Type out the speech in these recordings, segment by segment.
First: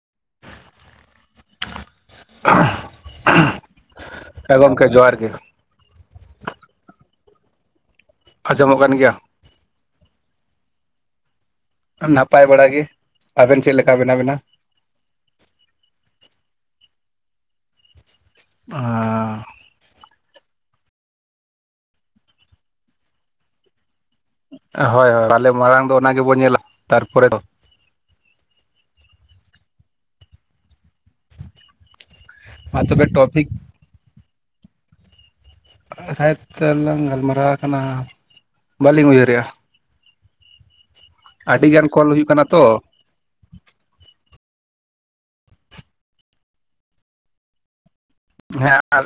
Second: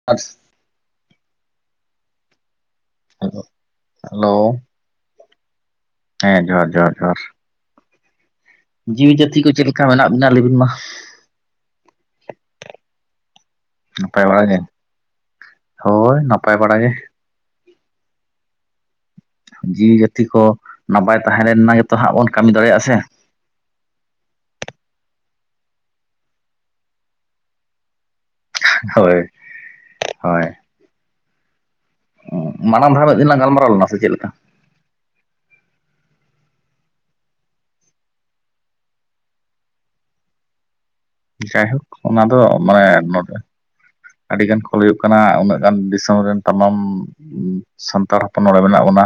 [unintelligible] [inaudible] Hello ᱦᱮᱸ ᱜᱚᱢᱠᱮ ᱡᱚᱦᱟᱸᱨ ᱜᱮᱼᱼ ᱦᱮᱸ ᱡᱚᱦᱟᱨ ᱡᱚᱦᱟᱨ ᱡᱚᱦᱟᱨ ᱟᱸᱡᱚᱢᱚᱜ ᱠᱟᱱ ᱜᱮᱭᱟ ᱡᱤᱣᱤ ᱡᱟᱹᱛᱤ ᱠᱚ ᱪᱮᱫ ᱞᱮᱠᱟ ᱢᱮᱱᱟᱜ ᱵᱤᱱᱟ ᱞᱟᱹᱭ ᱵᱤᱱ ᱢᱟ? ᱱᱟᱯᱟᱭ ᱵᱟᱲᱟ ᱜᱮ ᱟᱵᱮᱱ ᱪᱮᱫ ᱞᱮᱠᱟ ᱢᱮᱱᱟ ᱱᱟᱯᱟᱭ ᱵᱮᱱᱟ? ᱵᱟᱲᱟ ᱜᱮ ᱦᱳᱭ ᱱᱟᱯᱟᱭ ᱵᱟᱲᱟ ᱜᱮ ᱟᱨ ᱡᱤᱣᱤ ᱡᱟᱹᱛᱤ ᱠᱚ ᱱᱟᱯᱟᱭ ᱛᱟᱦᱮᱸ ᱞᱮ ᱨᱮᱱᱟᱜ ᱜᱮᱛᱚ ᱦᱟᱸᱜ ᱵᱚᱱ ᱠᱟᱹᱢᱤ ᱫᱟᱲᱮᱭᱟᱜ-ᱟ ᱥᱮ ᱦᱳᱭ ᱦᱳᱭ ᱯᱟᱞᱮ ᱢᱟᱲᱟᱝ ᱫᱚ ᱚᱱᱟ ᱜᱮᱵᱚᱱ ᱧᱮᱞᱟ ᱛᱟᱨᱯᱚᱨᱮ ᱦᱳᱭ ᱦᱚᱭ᱾ ᱢᱟ ᱢᱟᱲᱟᱝ ᱫᱷᱟᱣ ᱛᱚᱵᱮ ᱢᱤᱫ ᱫᱤᱱ ᱞᱟᱝ ᱴᱚᱯᱤᱠ ᱜᱟᱞᱢᱟᱨᱟᱣ ᱞᱮᱱᱟ ᱥᱮ ᱪᱮᱫ ᱞᱮᱠᱟ ᱥᱟᱭᱟᱛ ᱞᱟᱝ ᱜᱟᱞᱢᱟᱨᱟᱣ ᱟᱠᱟᱱᱟ ᱵᱟᱹᱞᱤᱧ ᱩᱭᱦᱟᱹᱨᱮᱜ-ᱟ᱾ ᱡᱟᱭᱦᱳᱠ ᱟᱹᱰᱤᱜᱟᱱ ᱠᱚᱞ ᱚᱱᱟ ᱦᱩᱭᱩᱜ ᱫᱚ ᱠᱟᱱᱟ ᱛᱚ ᱢᱟᱱᱮ ᱱᱚᱰᱮ ᱟᱹᱰᱤᱜᱟᱱ ᱠᱚᱞ ᱦᱩᱭᱩᱜ ᱠᱟᱱᱟ ᱩᱱᱟᱹᱜ ᱜᱟᱱ ᱫᱤᱥᱚᱢ ᱨᱮᱱ ᱛᱟᱢᱟᱢ ᱥᱟᱱᱛᱟᱲ ᱦᱚᱯᱚᱱ ᱱᱚᱲᱮ ᱦᱮᱸ ᱢᱮᱱᱟᱜ ᱵᱚᱱᱟ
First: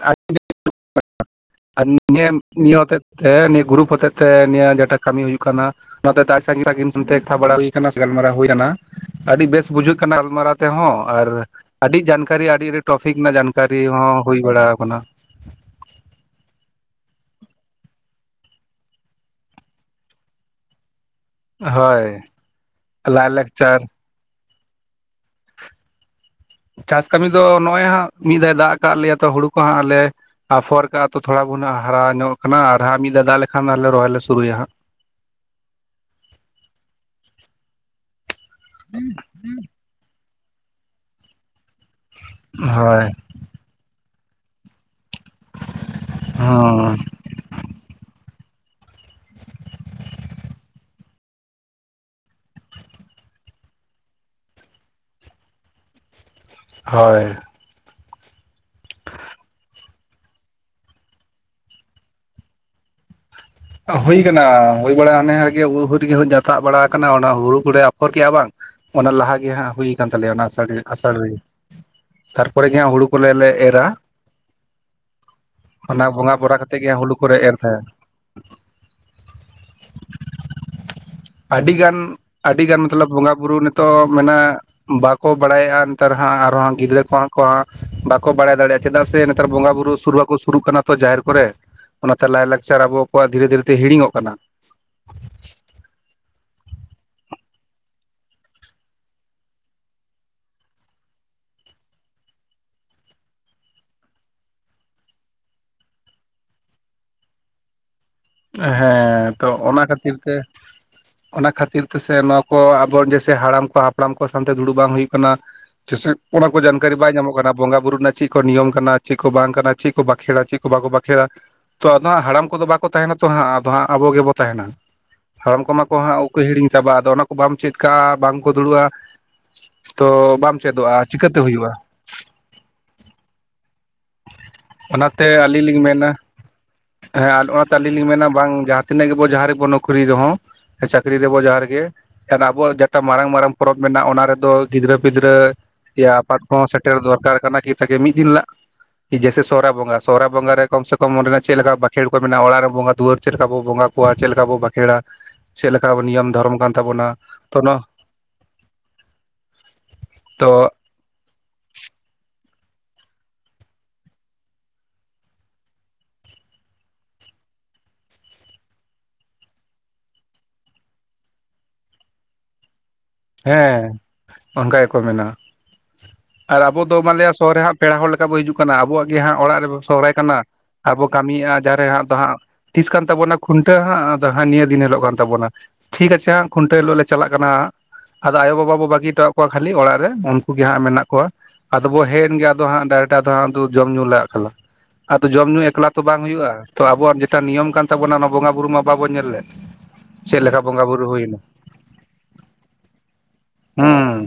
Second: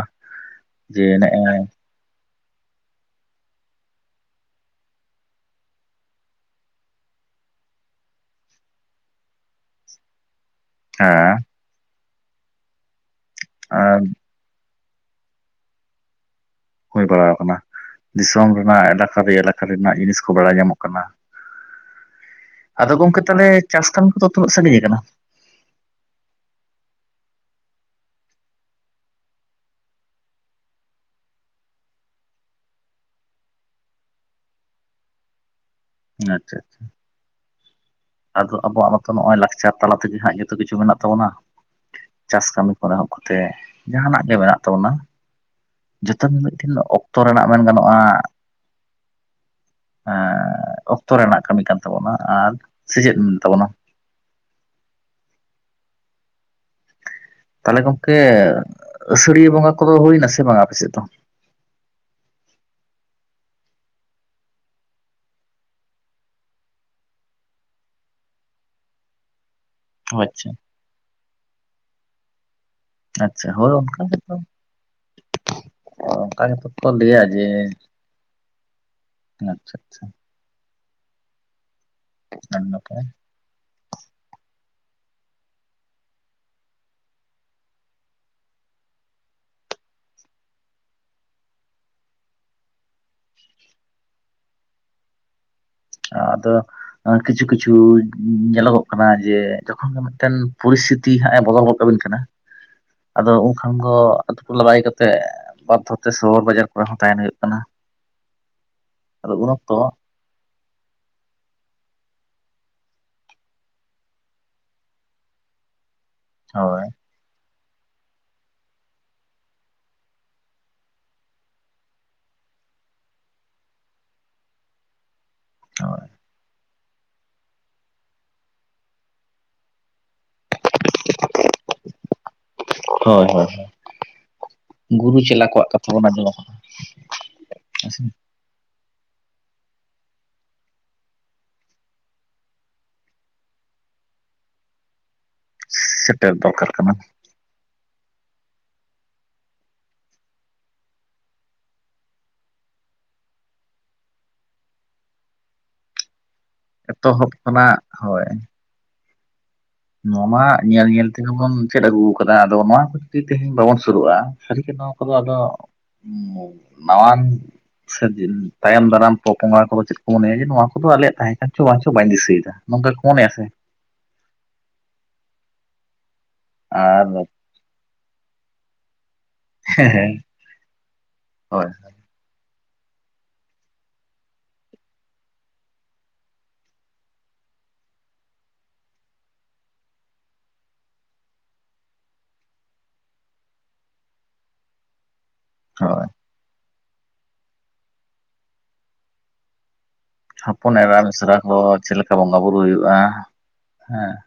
ᱡᱮ ᱱᱮᱜ-ᱚᱭ ᱱᱮᱢ ᱱᱤᱭᱟᱹ ᱦᱚᱛᱮ ᱛᱮ ᱱᱤᱭᱟᱹ ᱜᱩᱨᱩᱯ ᱦᱚᱛᱮ ᱛᱮ ᱱᱤᱭᱟᱹ ᱡᱮᱴᱟ ᱠᱟᱹᱢᱤ ᱦᱩᱭᱩᱜ ᱠᱟᱱᱟ᱾ ᱵᱟᱫᱟᱛᱟ ᱥᱟᱺᱜᱤᱧ ᱥᱟᱺᱜᱤᱧ ᱛᱮ ᱮᱠᱛᱷᱟ ᱵᱟᱲᱟ ᱦᱩᱭ ᱟᱠᱟᱱᱟ ᱥᱮ ᱜᱟᱞᱢᱟᱨᱟᱣ ᱦᱩᱭ ᱠᱟᱱᱟ ᱟᱹᱰᱤ ᱵᱮᱥ ᱵᱩᱡᱷᱟᱹᱜ ᱠᱟᱱᱟ ᱜᱟᱞᱢᱟᱨᱟᱣ ᱛᱮᱦᱚᱸ ᱟᱨ ᱦᱮᱸ ᱟᱹᱰᱤ ᱡᱟᱱᱠᱟᱨᱤ ᱟᱹᱰᱤ ᱟᱹᱰᱤ ᱴᱚᱯᱤᱠ ᱨᱮᱱᱟᱜ ᱡᱟᱱᱠᱟᱨᱤ ᱦᱚᱸ ᱦᱩᱭ ᱵᱟᱲᱟ ᱟᱠᱟᱱᱟ᱾ ᱦᱩᱭ ᱵᱟᱲᱟᱣ ᱠᱟᱱᱟ ᱫᱤᱥᱚᱢ ᱨᱮᱱᱟᱜ ᱮᱴᱟᱜ ᱠᱷᱟᱫ ᱮᱞᱟᱠᱟ ᱨᱮᱱᱟᱜ ᱡᱤᱱᱤᱥ ᱠᱚ ᱵᱟᱲᱟᱭ ᱧᱟᱢᱚᱜ ᱠᱟᱱᱟ ᱦᱳᱭ ᱟᱫᱚ ᱜᱚᱝᱠᱮ ᱛᱟᱞᱦᱮ ᱞᱟᱭᱼᱞᱟᱠᱪᱟᱨ ᱪᱟᱥ ᱠᱟᱹᱢᱤ ᱠᱚᱫᱚ ᱛᱩᱱᱟᱹᱜ ᱥᱟᱺᱜᱤᱧ ᱠᱟᱱᱟ᱾ [unintelligible] ᱪᱟᱥ ᱠᱟᱹᱢᱤ ᱫᱚ ᱱᱚᱜ-ᱚᱭ ᱦᱟᱸᱜ ᱢᱤᱫ ᱫᱷᱟᱣ ᱫᱟᱜ ᱟᱠᱟᱫ ᱞᱮᱭᱟ ᱛᱚ ᱦᱩᱲᱩ ᱠᱚ ᱦᱟᱸᱜ ᱟᱞᱮ ᱟᱯᱷᱚᱨ ᱠᱟᱜ-ᱟ ᱛᱚ ᱛᱷᱚᱲᱟ ᱵᱩᱱ ᱦᱟᱨᱟ ᱧᱚᱜ ᱠᱟᱱᱟ ᱟᱨ ᱦᱟᱸᱜ ᱢᱤᱫ ᱫᱷᱟᱣ ᱫᱟᱜ ᱞᱮᱠᱷᱟᱱᱮ ᱨᱚᱦᱚᱭ ᱞᱮ ᱥᱩᱨᱩᱭᱟ ᱦᱟᱸᱜ ᱟᱪᱪᱷᱟ ᱟᱪᱪᱷᱟ ᱟᱫᱚ ᱟᱵᱚᱣᱟᱜ ᱦᱚᱸᱛᱚ ᱱᱚᱜ-ᱚᱭ ᱞᱟᱠᱪᱟᱨ ᱛᱟᱞᱟ ᱛᱮᱜᱮ ᱦᱟᱸᱜ ᱡᱚᱛᱚ ᱠᱤᱪᱷᱩ ᱢᱮᱱᱟᱜ ᱛᱟᱵᱚᱱᱟ ᱪᱟᱥ ᱠᱟᱹᱢᱤ ᱠᱚᱨᱮ ᱦᱳᱭ ᱦᱚᱸ ᱛᱮ ᱡᱟᱦᱟᱱᱟᱜ ᱜᱮ ᱢᱮᱱᱟᱜ ᱛᱟᱵᱚᱱᱟ ᱡᱚᱛᱚ ᱢᱤᱫᱴᱮᱱ ᱦᱚᱸ ᱚᱠᱛᱚ ᱨᱮᱱᱟᱜ ᱢᱮᱱ ᱜᱟᱱᱚᱜ-ᱟ᱾ ᱮᱸᱻ ᱚᱠᱛᱚ ᱨᱮᱱᱟᱜ ᱠᱟᱹᱢᱤ ᱠᱟᱱ ᱛᱟᱵᱚᱱᱟ ᱟᱨ ᱥᱮᱪᱮᱫ ᱮ ᱛᱟᱵᱚᱱᱟᱢ ᱦᱳᱭ᱾ ᱛᱟᱦᱚᱞᱮ ᱜᱚᱢᱠᱮ ᱟᱹᱥᱟᱹᱲᱤᱭᱟᱹ ᱵᱚᱸᱜᱟ ᱠᱚᱫᱚ ᱦᱩᱭ ᱱᱟᱥᱮ ᱵᱟᱸᱜᱟ ᱟᱯᱮᱥᱮᱫ ᱫᱚ ᱦᱩᱭ ᱟᱠᱟᱱᱟ ᱦᱩᱭ ᱵᱟᱲᱟᱭ ᱦᱟᱱᱮ ᱦᱩᱲᱩ ᱦᱟᱹᱨᱤᱭᱟᱹᱲ ᱡᱟᱛᱟᱜ ᱵᱟᱲᱟ ᱟᱠᱟᱱᱟ ᱚᱱᱟ ᱦᱩᱲᱩ ᱠᱚᱨᱮ ᱟᱯᱷᱚᱨ ᱠᱮᱜᱼᱟ ᱵᱟᱝ ᱚᱱᱟ ᱞᱟᱦᱟ ᱜᱮ ᱦᱟᱸᱜ ᱦᱩᱭ ᱠᱟᱱ ᱛᱟᱞᱮᱭᱟ ᱚᱱᱟ ᱟᱪᱪᱷᱟ ᱟᱥᱟᱲ ᱟᱥᱟᱲ ᱨᱮᱜᱮ ᱛᱟᱨᱯᱚᱨᱮ ᱜᱮ ᱦᱟᱸᱜ ᱦᱩᱲᱩ ᱠᱚᱞ ᱟᱪᱪᱷᱟ ᱞᱮ ᱦᱳᱭ ᱮᱨᱟ ᱚᱱᱠᱟ ᱜᱮᱛᱚ ᱚᱱᱟ ᱵᱚᱸᱜᱟ ᱚᱱᱠᱟ ᱵᱚᱨᱟ ᱜᱮᱛᱚ ᱠᱟᱛᱮᱫ ᱠᱚ ᱜᱮ ᱦᱟᱸᱜ ᱦᱩᱲᱩ ᱞᱟᱹᱭᱟ ᱠᱚᱨᱮ ᱡᱮ ᱮᱨ ᱛᱟᱦᱮᱱ ᱟᱪᱪᱷᱟ ᱟᱪᱪᱷᱟ᱾ ᱟᱹᱰᱤᱜᱟᱱ ᱟᱹᱰᱤ ᱟᱹᱰᱤᱜᱟᱱ ᱱᱟᱯᱟᱭ ᱢᱚᱛᱞᱚᱵᱽ ᱵᱚᱸᱜᱟ ᱵᱩᱨᱩ ᱱᱤᱛᱚᱜ ᱢᱮᱱᱟᱜ ᱵᱟᱠᱚ ᱵᱟᱲᱟᱭᱮᱜ-ᱟ ᱱᱮᱛᱟᱨ ᱦᱟᱸᱜ ᱟᱨᱦᱚᱸ ᱜᱤᱫᱽᱨᱟᱹ ᱠᱚᱦᱚᱸ ᱠᱚ ᱵᱟᱠᱚ ᱵᱟᱲᱟᱭ ᱫᱟᱲᱮᱭᱟᱜ-ᱟ ᱪᱮᱫᱟᱜ ᱥᱮ ᱱᱮᱛᱟᱨ ᱵᱚᱸᱜᱟ ᱵᱩᱨᱩ ᱥᱩᱨ ᱵᱟᱠᱚ ᱥᱩᱨᱩᱜ ᱠᱟᱱᱟ ᱛᱚ ᱡᱟᱦᱮᱨ ᱠᱚᱨᱮ ᱚᱱᱟᱛᱮ ᱞᱟᱭᱞᱟᱠᱪᱟᱨ ᱟᱵᱚᱣᱟᱜ ᱫᱷᱤᱨᱮ ᱫᱷᱤᱨᱮ ᱛᱮ ᱦᱤᱲᱤᱧᱚᱜ ᱠᱟᱱᱟ᱾ ᱟᱫᱚ ᱠᱤᱪᱷᱩ ᱠᱤᱪᱷᱩ ᱧᱮᱞᱚᱜᱚᱜ ᱠᱟᱱᱟ ᱡᱮ ᱡᱚᱠᱷᱚᱱ ᱜᱮ ᱢᱤᱫᱴᱮᱱ ᱯᱚᱨᱤᱥ ᱛᱤ ᱦᱟᱸᱜ ᱮ ᱵᱚᱫᱚᱞ ᱜᱚᱫ ᱠᱟᱹᱵᱤᱱ ᱠᱟᱱᱟ ᱟᱫᱚ ᱩᱱ ᱠᱷᱟᱱ ᱫᱚ ᱟᱹᱛᱩ ᱴᱚᱞᱟ ᱵᱟᱹᱜᱤ ᱠᱟᱛᱮᱜ ᱵᱟᱫᱽᱫᱷᱚ ᱛᱮ ᱥᱚᱦᱚᱨ ᱵᱟᱡᱟᱨ ᱠᱚᱨᱮ ᱦᱚᱸ ᱛᱟᱦᱮᱱ ᱦᱩᱭᱩᱜ ᱠᱟᱱᱟ᱾ ᱦᱮᱸ ᱟᱫᱚ ᱛᱚ ᱩᱱ ᱚᱠᱛᱚ ᱚᱱᱟ ᱠᱷᱟᱹᱛᱤᱨ ᱛᱮ [unintelligible] ᱚᱱᱟ ᱠᱷᱟᱹᱛᱤᱨ ᱛᱮᱥᱮ ᱱᱚᱶᱟ ᱠᱚ ᱟᱵᱚ ᱡᱮᱭᱥᱮ ᱦᱟᱲᱟᱢ ᱠᱚ ᱦᱟᱯᱲᱟᱢ ᱠᱚ ᱥᱟᱶᱛᱮ ᱫᱩᱲᱩᱵ ᱵᱟᱝ ᱦᱩᱭᱩᱜ ᱠᱟᱱᱟ᱾ ᱠᱮᱥᱮᱜ ᱚᱱᱟ ᱠᱚ ᱦᱳᱭ ᱡᱟᱱᱠᱟᱨᱤ ᱵᱟᱭ ᱧᱟᱢᱚᱜ ᱠᱟᱱᱟ᱾ ᱵᱚᱸᱜᱟ ᱵᱩᱨᱩ ᱨᱮᱱᱟᱜ ᱪᱮᱫ ᱠᱚ ᱱᱤᱭᱚᱢ ᱠᱟᱱᱟ ᱪᱮᱫ ᱠᱚ ᱵᱟᱝ ᱠᱟᱱᱟ ᱪᱮᱫ ᱠᱚ ᱵᱟᱸᱠᱷᱮᱲᱟ ᱪᱮᱫ ᱠᱚ ᱵᱟᱠᱚ ᱵᱟᱸᱠᱷᱮᱲᱟ ᱛᱚ ᱟᱫᱚ ᱦᱟᱸᱜ ᱦᱟᱲᱟᱢ ᱠᱚᱫᱚ ᱵᱟᱠᱚ ᱛᱟᱦᱮᱱᱟ ᱛᱚ ᱦᱟᱸᱜ ᱟᱫᱚ ᱦᱟᱸᱜ ᱟᱵᱚ ᱜᱮᱵᱚ ᱛᱟᱦᱮᱱᱟ ᱦᱟᱲᱟᱢ ᱠᱚᱢᱟ ᱠᱚ ᱦᱳᱭ ᱦᱟᱸᱜ ᱩᱠᱚᱭ ᱦᱤᱲᱤᱧ ᱪᱟᱵᱟᱜ-ᱟ ᱟᱫᱚ ᱚᱱᱟ ᱠᱚ ᱵᱟᱢ ᱪᱮᱫ ᱠᱟᱜ-ᱟ ᱵᱟᱝ ᱠᱚ ᱫᱩᱲᱩᱵ-ᱟ᱾ ᱛᱚ ᱵᱟᱢ ᱪᱮᱫᱚᱜ-ᱟ ᱪᱤᱠᱟᱹᱛᱮ ᱦᱩᱭᱩᱜ-ᱟ᱾ ᱦᱳᱭ ᱦᱳᱭ ᱜᱩᱨᱩ ᱚᱱᱟᱛᱮ ᱪᱮᱞᱟ ᱟᱹᱞᱤᱧ ᱠᱚᱣᱟᱜ ᱞᱤᱧ ᱠᱟᱛᱷᱟ ᱵᱚᱱ ᱢᱮᱱᱟ ᱟᱸᱡᱚᱢᱟ ᱦᱮᱸ ᱟᱨ ᱚᱱᱟ ᱛᱮ ᱟᱹᱞᱤᱧ ᱞᱤᱧ ᱢᱮᱱᱟ ᱵᱟᱝ ᱡᱟᱦᱟᱸ ᱛᱤᱱᱟᱹᱜ ᱜᱮᱵᱚ ᱡᱟᱦᱟᱸ ᱨᱮᱵᱚ ᱱᱚᱠᱨᱤ ᱨᱮᱦᱚᱸ ᱪᱟᱹᱠᱨᱤ ᱨᱮᱵᱚ ᱡᱥᱦᱟ ᱨᱮᱜᱮ, ᱟᱵᱚᱣᱟᱜ ᱡᱮᱴᱟ ᱢᱟᱨᱟᱝ ᱢᱟᱨᱟᱝ ᱯᱚᱨᱚᱵᱽ ᱢᱮᱱᱟᱜ-ᱟ ᱚᱱᱟ ᱨᱮᱫᱚ ᱜᱤᱫᱽᱨᱟᱹ ᱯᱤᱫᱽᱨᱟᱹ ᱫᱤᱭᱟ ᱥᱮᱴᱮᱨ ᱟᱯᱟᱛ ᱠᱚᱦᱚᱸ ᱫᱚᱨᱠᱟᱨ ᱠᱟᱱᱟ ᱥᱮᱴᱮᱨ ᱫᱚᱨᱠᱟᱨ ᱠᱟᱱᱟ ᱠᱤ ᱛᱮᱜᱮ ᱢᱤᱫ ᱫᱤᱱ ᱦᱤᱞᱳᱜ, ᱡᱮᱭᱥᱮ ᱥᱚᱦᱨᱟᱭ ᱵᱚᱸᱜᱟ ᱥᱚᱦᱨᱟᱭ ᱵᱚᱸᱜᱟ ᱨᱮ ᱠᱚᱢ ᱥᱮ ᱠᱚᱢ ᱚᱸᱰᱮ ᱪᱮᱫ ᱞᱮᱠᱟ ᱵᱟᱸᱠᱷᱮᱲ ᱠᱚ ᱢᱮᱱᱟᱜ-ᱟ ᱚᱲᱟᱜ ᱨᱮ ᱵᱚᱸᱜᱟ ᱫᱩᱣᱟᱹᱨ ᱪᱮᱫ ᱞᱮᱠᱟ ᱵᱚᱸᱜᱟ, ᱪᱮᱫ ᱞᱮᱠᱟ ᱵᱚ ᱵᱟᱸᱠᱷᱮᱲᱟ ᱪᱮᱫ ᱞᱮᱠᱟᱚ ᱱᱤᱭᱚᱢ ᱫᱷᱚᱨᱚᱢ ᱠᱟᱱ ᱛᱟᱵᱚᱱᱟ ᱮᱛᱚᱦᱚᱵ ᱛᱚ ᱱᱚᱣᱟ, ᱠᱷᱚᱱᱟᱜ ᱦᱳᱭ ᱱᱚᱣᱟ ᱢᱟ ᱛᱚ ᱧᱮᱞ ᱧᱮᱞ ᱛᱮᱜᱮ ᱵᱚᱱ ᱢᱩᱪᱟᱹᱫ ᱟᱹᱜᱩ ᱟᱠᱟᱫᱟ ᱟᱫᱚ ᱱᱚᱣᱟ ᱠᱷᱟᱹᱛᱤᱨ ᱛᱮᱦᱮᱧ ᱵᱟᱵᱚᱱ ᱥᱩᱨᱩᱜᱼᱟ, ᱥᱟᱹᱨᱤ ᱠᱟᱛᱷᱟ ᱱᱚᱣᱟ ᱠᱚᱫᱚ ᱟᱫᱚ, ᱱᱟᱣᱟᱱ ᱥᱮ ᱛᱟᱭᱚᱢ ᱫᱟᱨᱟᱢ ᱯᱚ-ᱯᱚᱝᱲᱟ ᱠᱚᱫᱚ ᱪᱮᱫ ᱠᱚ ᱢᱚᱱᱮᱭᱟ ᱡᱮ ᱱᱚᱣᱟ ᱠᱚᱫᱚ ᱟᱞᱮᱭᱟᱜ ᱛᱟᱦᱮᱸ ᱠᱟᱱ ᱪᱚ ᱵᱟᱝ ᱪᱚ ᱵᱟᱭ ᱫᱤᱥᱟᱹᱭᱮᱫᱟ, ᱱᱚᱠᱟ ᱜᱮᱠᱚ ᱢᱚᱱᱮᱭᱟ, ᱥᱮ ᱦᱮᱸ ᱚᱱᱠᱟ ᱜᱮᱠᱚ ᱢᱮᱱᱟ ᱟᱨ ᱟᱵᱚ ᱫᱚ ᱢᱟᱱᱮᱭᱟ ᱥᱚᱦ ᱦᱟᱸᱜ, ᱯᱮᱲᱟ ᱦᱚᱲ ᱞᱮᱠᱟ ᱵᱚᱱ ᱦᱤᱡᱩᱜ ᱠᱟᱱᱟ ᱟᱵᱚᱣᱟᱜ ᱜᱮ ᱚᱲᱟᱜ ᱨᱮᱵᱚ ᱦᱮᱸ ᱥᱚᱦᱨᱟᱭ ᱠᱟᱱᱟ ᱟᱨᱵᱚ ᱠᱟᱹᱢᱤᱭᱮᱫᱼᱟ ᱦᱳᱭ ᱡᱟᱦᱟᱸᱨᱮ ᱦᱟᱸᱜ ᱫᱚ ᱦᱟᱸᱜ, ᱛᱤᱥ ᱠᱟᱱ ᱛᱟᱵᱚᱱᱟ ᱠᱷᱩᱱᱴᱟᱹᱣ ᱦᱟᱸᱜ ᱟᱫᱚ ᱱᱤᱭᱟᱹ ᱫᱤᱱ ᱦᱤᱞᱳᱜ ᱠᱟᱱ ᱛᱟᱵᱚᱱᱟ, ᱴᱷᱤᱠ ᱟᱪᱷᱮ ᱦᱟᱜ ᱠᱷᱩᱱᱴᱭᱟᱹ ᱦᱤᱞᱜ ᱞᱮ ᱪᱟᱞᱟᱜ ᱠᱟᱱᱟ ᱦᱟᱸᱜ ᱟᱫᱚ ᱟᱭᱳᱵᱟᱵᱟ ᱵᱚ ᱵᱟᱹᱜᱤ ᱦᱚᱴᱚᱟᱠᱚᱣᱟ ᱠᱷᱟᱹᱞᱤ ᱚᱲᱟᱜ ᱨᱮ ᱩᱱᱠᱩ ᱜᱮ ᱦᱟᱸᱜ ᱢᱮᱱᱟᱜ ᱠᱚᱣᱟ, ᱟᱫᱚ ᱵᱚ ᱦᱮᱡ ᱮᱱ ᱜᱮ ᱟᱫᱚ ᱦᱟᱸᱜ ᱰᱟᱭᱨᱮᱴ ᱟᱫᱚ ᱦᱟᱜ ᱫᱩ ᱡᱚᱢ ᱧᱩ ᱞᱟᱜᱟᱜ ᱠᱟᱱᱟ, ᱟᱫᱚ ᱡᱚᱢ ᱧᱩ ᱮᱠᱞᱟ ᱦᱳᱭ ᱛᱚ ᱵᱟᱝ ᱦᱩᱭᱩᱜᱼᱟ ᱛᱚ ᱟᱵᱚᱣᱟᱜ ᱡᱮᱴᱟ ᱱᱤᱭᱚᱢ ᱠᱟᱱ ᱛᱟᱵᱚᱱᱟ ᱚᱱᱟ ᱵᱚᱸᱜᱟᱼ ᱵᱩᱨᱩ ᱢᱟ ᱵᱟᱵᱚᱱ ᱧᱮᱞ ᱞᱮᱫ, ᱪᱮᱫ ᱞᱮᱠᱟ ᱦᱚᱯᱚᱱ ᱵᱚᱸᱜᱟ ᱮᱨᱟ ᱵᱩᱨᱩ ᱢᱤᱥᱨᱟ ᱦᱩᱭᱱᱟ ᱠᱚ ᱪᱮᱞᱮᱠᱟ, ᱵᱚᱸᱜᱟ ᱵᱩᱨᱩ ᱦᱩᱭᱩᱜᱼᱟ ᱦᱮᱸ ᱦᱩᱸ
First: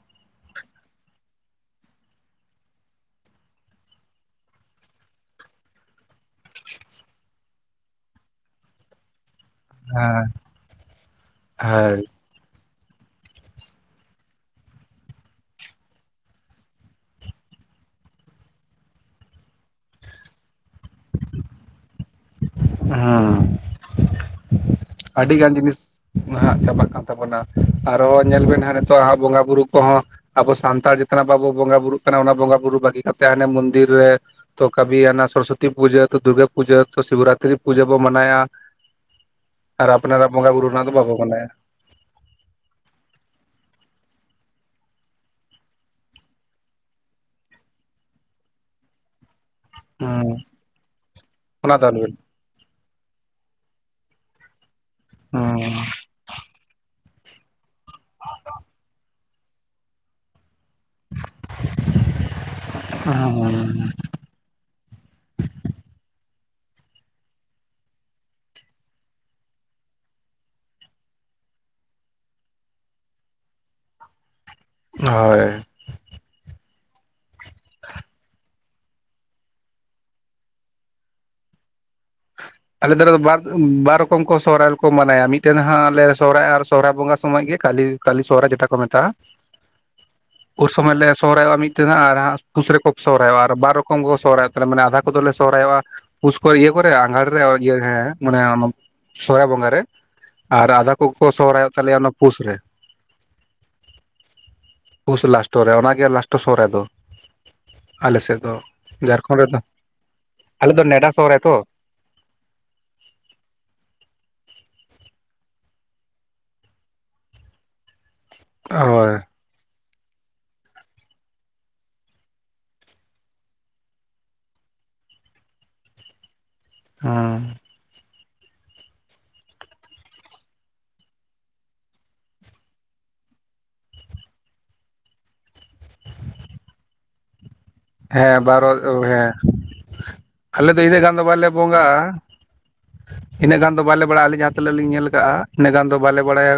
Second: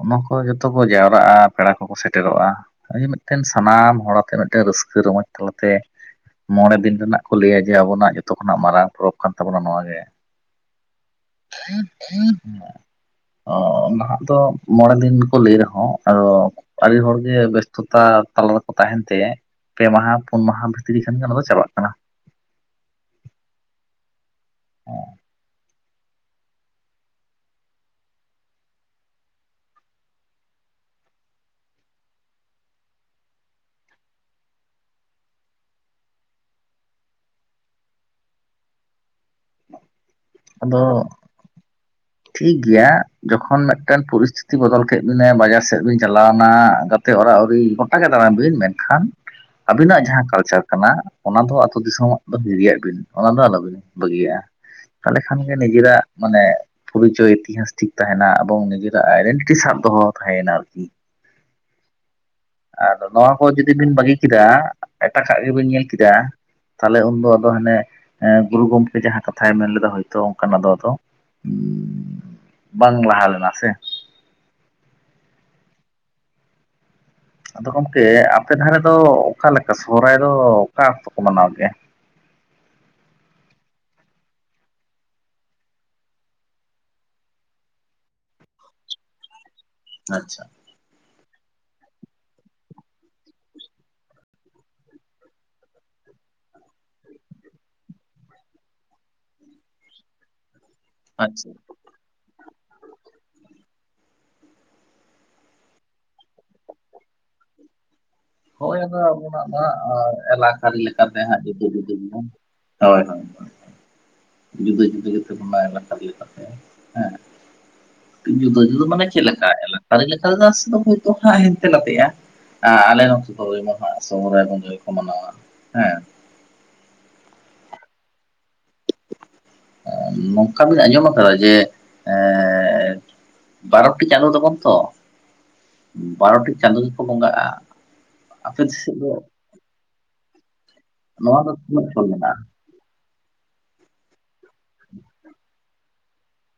ᱚᱱᱟ, ᱦᱳᱭ ᱡᱚᱛᱚ ᱠᱚ ᱡᱟᱣᱨᱟᱜᱼᱟ ᱯᱮᱲᱟ ᱠᱚᱠᱚ ᱥᱮᱴᱮᱨᱚᱜᱼᱟ, ᱱᱚᱜ-ᱚᱭ ᱡᱮ ᱢᱤᱫᱴᱮᱱ ᱥᱟᱱᱟᱢ ᱦᱚᱲᱟᱛᱮ ᱢᱤᱫᱴᱮᱱ ᱨᱟᱹᱥᱠᱟᱹ ᱨᱚᱢᱚᱡᱽ ᱛᱟᱞᱟᱛᱮ, ᱢᱚᱬᱮ ᱫᱤᱱ ᱨᱮᱱᱟᱜ ᱠᱚ ᱞᱟᱹᱭᱟ ᱡᱮ ᱟᱵᱚᱱᱟᱜ ᱡᱚᱛᱚ ᱠᱷᱚᱱᱟᱜ ᱢᱟᱨᱟᱝ ᱯᱚᱨᱚᱵᱽ ᱠᱟᱱ ᱛᱟᱵᱚᱱᱟ ᱱᱚᱣᱟ, ᱜᱮ ᱦᱮᱸ ᱦᱳᱭ [inaudible] ᱚ ᱱᱟᱦᱟᱜ ᱫᱚ ᱢᱚᱬᱮ ᱫᱤᱱ ᱜᱮ ᱠᱚ ᱞᱟᱹᱭ ᱨᱮᱦᱚᱸ ᱟᱫᱚ, ᱟᱹᱰᱤ ᱦᱚᱲᱜᱮ ᱵᱮᱥᱛᱚᱛᱟ ᱛᱟᱞᱟ ᱨᱮᱠᱚ ᱛᱟᱦᱮᱸᱱ ᱛᱮ ᱯᱮ ᱢᱟᱦᱟ ᱯᱩᱱ ᱢᱟᱦᱟ ᱵᱷᱤᱛ ᱛᱤᱨᱤ ᱠᱷᱟᱱ ᱜᱮ ᱚᱱᱟ ᱫᱚ ᱪᱟᱞᱟᱜ ᱠᱟᱱᱟ, ᱦᱮᱸ ᱟᱹᱰᱤ ᱜᱟᱱ ᱡᱤᱱᱤᱥ, ᱦᱟᱸᱜ ᱪᱟᱵᱟᱜ ᱠᱟᱱ ᱛᱟᱵᱚᱱᱟ ᱟᱨᱦᱚ ᱧᱮᱞ ᱵᱮᱱ ᱦᱟᱸᱜ ᱱᱤᱛᱚᱟᱜ ᱵᱚᱸᱜᱟ ᱵᱩᱨᱩ ᱠᱚᱦᱚᱸ, ᱟᱵᱚ ᱥᱟᱱᱛᱟᱲ ᱡᱮᱛᱱᱟᱜ ᱵᱟᱵᱚ ᱵᱚᱸᱜᱟ ᱵᱩᱨᱩᱜ ᱠᱟᱱᱟ ᱚᱱᱟ ᱵᱚᱸᱜᱟ ᱵᱩᱨᱩ ᱵᱟᱹᱜᱤ ᱠᱟᱛᱮ ᱦᱟᱱᱮ ᱢᱚᱱᱫᱤᱨ ᱨᱮ, ᱛᱚ ᱠᱟᱹᱵᱷᱤ ᱚᱱᱟ ᱥᱚᱨᱚᱥᱚᱛ ᱯᱩᱡᱟᱹᱚ ᱫᱩᱨᱜᱟ ᱯᱩᱡᱟ ᱛᱚ ᱥᱤᱵᱨᱟᱛ, ᱛᱨᱤ ᱯᱩᱡᱟᱹ ᱵᱚ ᱢᱟᱱᱟᱭᱟ ᱟᱨ ᱟᱯᱱᱟᱨᱟᱜ ᱵᱚᱸᱜᱟ ᱵᱩᱨᱩ ᱨᱮᱱᱟᱜ ᱫᱚ ᱵᱟᱵᱚ ᱢᱟᱱᱟᱭᱟ, ᱴᱷᱤᱠᱜᱮᱭᱟ ᱡᱚᱠᱷᱚᱱ ᱢᱤᱫᱴᱟᱝ ᱯᱚᱨᱤᱥᱛᱷᱤᱛᱤ ᱵᱚᱫᱚᱞ ᱠᱮᱫ ᱵᱤᱱᱟ ᱵᱟᱡᱟᱨ ᱥᱮᱫ ᱵᱤᱱ ᱪᱟᱞᱟᱣᱱᱟ, ᱥᱮ ᱚᱨᱟ ᱩᱨᱤ ᱜᱚᱴᱟᱜᱮ ᱫᱟᱬᱟᱱ ᱵᱤᱱ ᱢᱮᱱᱠᱷᱟᱱ, ᱟᱵᱤᱱᱟᱜ ᱡᱟᱦᱟᱸ ᱠᱟᱞᱪᱟᱨ ᱠᱟᱱᱟ ᱚᱱᱟ ᱫᱚ ᱟᱹᱛᱩ ᱫᱤᱥᱚᱢ, ᱦᱤᱨᱤᱭᱟᱜ ᱵᱤᱱ ᱚᱱᱟ ᱫᱚ ᱟᱞᱚᱵᱤᱱ ᱵᱟᱹᱜᱤᱭᱟᱜᱼᱟ ᱛᱟᱦᱚᱞᱮ ᱠᱷᱟᱱ ᱜᱮ ᱱᱤᱡᱮᱨᱟᱜ ᱢᱟᱱᱮ, ᱯᱚᱨᱤᱪᱚᱭ ᱤᱛᱤᱦᱟᱥ ᱴᱷᱤᱠ ᱛᱟᱦᱮᱸᱱᱟ ᱮᱵᱚᱝ ᱱᱤᱡᱮᱨᱟᱜ ᱟᱭᱰᱮᱱᱴᱤᱴᱤ ᱥᱟᱵ ᱫᱚᱦᱚ ᱛᱟᱦᱮᱸᱭᱱᱟ ᱟᱨᱠᱤ, [inaudible] ᱟᱫᱚ ᱱᱚᱣᱟ ᱠᱚ ᱡᱩᱫᱤ ᱵᱤᱱ ᱵᱟᱹᱜᱤ ᱠᱮᱫᱟ ᱮᱴᱟᱜᱟᱜ ᱜᱮᱵᱤᱱ ᱧᱮᱞ ᱠᱮᱫᱟ, ᱛᱟᱦᱞᱮ ᱩᱱᱫᱚ ᱟᱫᱚ ᱦᱟᱱᱮ ᱜᱩᱨᱩ ᱜᱚᱢᱠᱮ ᱡᱟᱦᱟᱸ ᱠᱟᱛᱷᱟᱭ ᱢᱮᱱ ᱞᱮᱫᱟ ᱦᱳᱭᱛᱚ ᱚᱱᱠᱟᱱᱟᱜ ᱫᱚ ᱟᱫᱚ, ᱵᱟᱝ ᱞᱟᱦᱟ ᱞᱮᱱᱟ ᱥᱮ, ᱦᱳᱭ ᱟᱫᱚ ᱜᱚᱢᱠᱮ ᱟᱯᱮ ᱫᱷᱟᱨᱮ ᱫᱚ ᱚᱠᱟᱮ ᱞᱮᱠᱟ ᱥᱚᱦᱨᱟᱭ ᱫᱚ ᱚᱠᱟ ᱚᱠᱛᱚ ᱠᱚ ᱢᱟᱱᱟᱣ ᱜᱮᱭᱟ, ᱟᱞᱮ ᱫᱷᱟᱨᱮ ᱫᱚ ᱵᱟᱨ ᱵᱟᱨ ᱨᱚᱠᱚᱢ ᱠᱚ ᱥᱚᱦᱚᱨᱟᱭ ᱨᱮᱠᱚ ᱢᱟᱱᱟᱭᱟ ᱢᱤᱫᱴᱮᱱ ᱦᱟᱸᱜ ᱟᱮ ᱥᱚᱦᱟᱭ ᱟᱨ ᱥᱚᱦᱨᱟᱭ ᱵᱚᱸᱜᱟ ᱥᱚᱢᱚᱭ ᱜᱮ ᱠᱟᱹᱞᱤ, ᱠᱟᱹᱞᱤ ᱥᱚᱦᱨᱟᱭ ᱡᱮᱴᱟ ᱠᱚ ᱢᱮᱛᱟᱜᱼᱟ, ᱟᱪᱪᱷᱟ᱾ ᱩᱱ ᱥᱚᱢᱚᱭᱞᱮ ᱥᱚᱦᱨᱟᱭᱚᱜᱼᱟ ᱢᱤᱫᱛᱮ ᱦᱟᱸᱜ ᱟᱨ ᱦᱟᱜ ᱯᱩᱥ ᱨᱮᱠᱚ ᱥᱚᱦᱨᱟᱭᱚᱜᱼᱟ ᱟᱨ ᱵᱟᱨ ᱨᱚᱠᱚᱢ ᱠᱚ ᱥᱚᱦᱨᱟᱭᱚᱜ ᱛᱟᱞᱮ ᱢᱟᱱᱮ ᱟᱫᱷᱟ ᱠᱚᱫᱚᱞᱮ ᱥᱚᱦᱨᱟᱭᱚᱜᱼᱟ᱾ ᱯᱩᱥ ᱠᱚ ᱤᱭᱟᱹ ᱠᱚᱨᱮ ᱟᱸᱜᱟᱲ ᱤᱭᱟᱹ ᱦᱮᱸ ᱢᱟᱱᱮ ᱚᱱᱟ ᱥᱚᱦᱨᱟᱭ ᱵᱚᱸᱜᱟ ᱨᱮ ᱟᱨ ᱟᱫᱷᱟ ᱠᱚᱠᱚ ᱟᱪᱪᱷᱟ ᱥᱚᱦᱨᱟᱭᱚᱜ ᱛᱟᱞᱮᱭᱟ ᱚᱱᱟ ᱯᱩᱥ ᱨᱮ᱾ ᱯᱩᱥ ᱞᱟᱥᱴᱳ ᱨᱮ ᱚᱱᱟᱜᱮ ᱞᱟᱥᱴᱳ ᱥᱦᱚᱨᱟᱭ ᱫᱚ ᱟᱞᱮ ᱥᱮᱫ᱾ ᱫᱚ ᱦᱳᱭ ᱟᱫᱚ ᱡᱷᱟᱲᱠᱷᱚᱸᱰ ᱟᱵᱚᱱᱟᱜ ᱨᱮᱫᱚ ᱱᱚᱣᱟ ᱟᱞᱮ ᱮᱞᱟᱠᱟᱨᱤ ᱫᱚ ᱱᱮᱰᱟ ᱞᱮᱠᱟᱛᱮ ᱥᱚᱦᱨᱟᱭ ᱦᱟᱸᱜ ᱛᱚ ᱡᱩᱫᱟᱹ ᱡᱩᱫᱟᱹ, ᱦᱳᱭ ᱦᱳᱭ᱾ ᱡᱩᱫᱟᱹ ᱡᱩᱫᱟᱹ ᱜᱮᱛᱟ ᱵᱚᱱᱟ ᱮᱞᱟᱠᱟᱟᱨᱤ ᱞᱮᱠᱟᱛᱮ ᱦᱮᱸ, ᱡᱩᱫᱟᱹ ᱡᱩᱫᱟᱹ ᱢᱟᱱᱮ ᱦᱳᱭ ᱪᱮᱫ ᱞᱮᱠᱟ? ᱮᱞᱟᱠᱟ ᱟᱨᱤ ᱞᱮᱠᱟ ᱛᱮᱫᱚ ᱦᱚᱭᱛᱚ ᱦᱮᱱᱛᱮ ᱱᱟᱛᱮᱼᱟ ᱟᱞᱮ ᱱᱚ [unintelligible] ᱢᱟᱦᱟ ᱥᱚᱦᱨᱟᱭ ᱵᱚᱸᱜᱟ ᱜᱮᱠᱚ ᱢᱟᱱᱟᱣᱟ ᱦᱮᱸ ᱦᱩᱸ ᱱᱚᱝᱠᱟ ᱵᱤᱱ ᱟᱸᱡᱚᱢ ᱟᱠᱟᱫᱟ ᱡᱮ ᱮ ᱵᱟᱨᱚᱴᱤ ᱪᱟᱸᱫᱳ ᱛᱚᱵᱚᱱ ᱛᱚ ᱵᱟᱨᱚᱴᱤ ᱪᱟᱸᱫᱳ ᱜᱮᱠᱚ ᱵᱚᱸᱜᱟᱜᱼᱟ᱾ ᱦᱮᱸ ᱟᱯᱮ ᱵᱟᱨᱚ ᱥᱮᱫ ᱫᱚ ᱦᱮᱸ ᱟᱞᱮ ᱫᱚ ᱤᱱᱟᱹᱜ ᱜᱟᱱ ᱫᱚ ᱱᱚᱣᱟ ᱵᱟᱞᱮ ᱵᱚᱸᱜᱟᱜᱼᱟ᱾ ᱛᱤᱱᱟᱹᱜ ᱥᱚᱞ ᱢᱮᱱᱟᱜᱼᱟ ᱤᱱᱟᱹᱜ ᱜᱟᱱ ᱫᱚ ᱵᱟᱞᱮ ᱵᱟᱲᱟᱭᱟ ᱟᱹᱞᱤᱧ ᱡᱟᱦᱟᱸ ᱛᱤᱱᱟᱹᱜ ᱞᱤᱧ ᱧᱮᱞ ᱠᱟᱜᱼᱟ ᱤᱱᱟᱹᱜ ᱜᱟᱱ ᱫᱚ ᱵᱟᱞᱮ ᱵᱟᱲᱟᱭᱟ᱾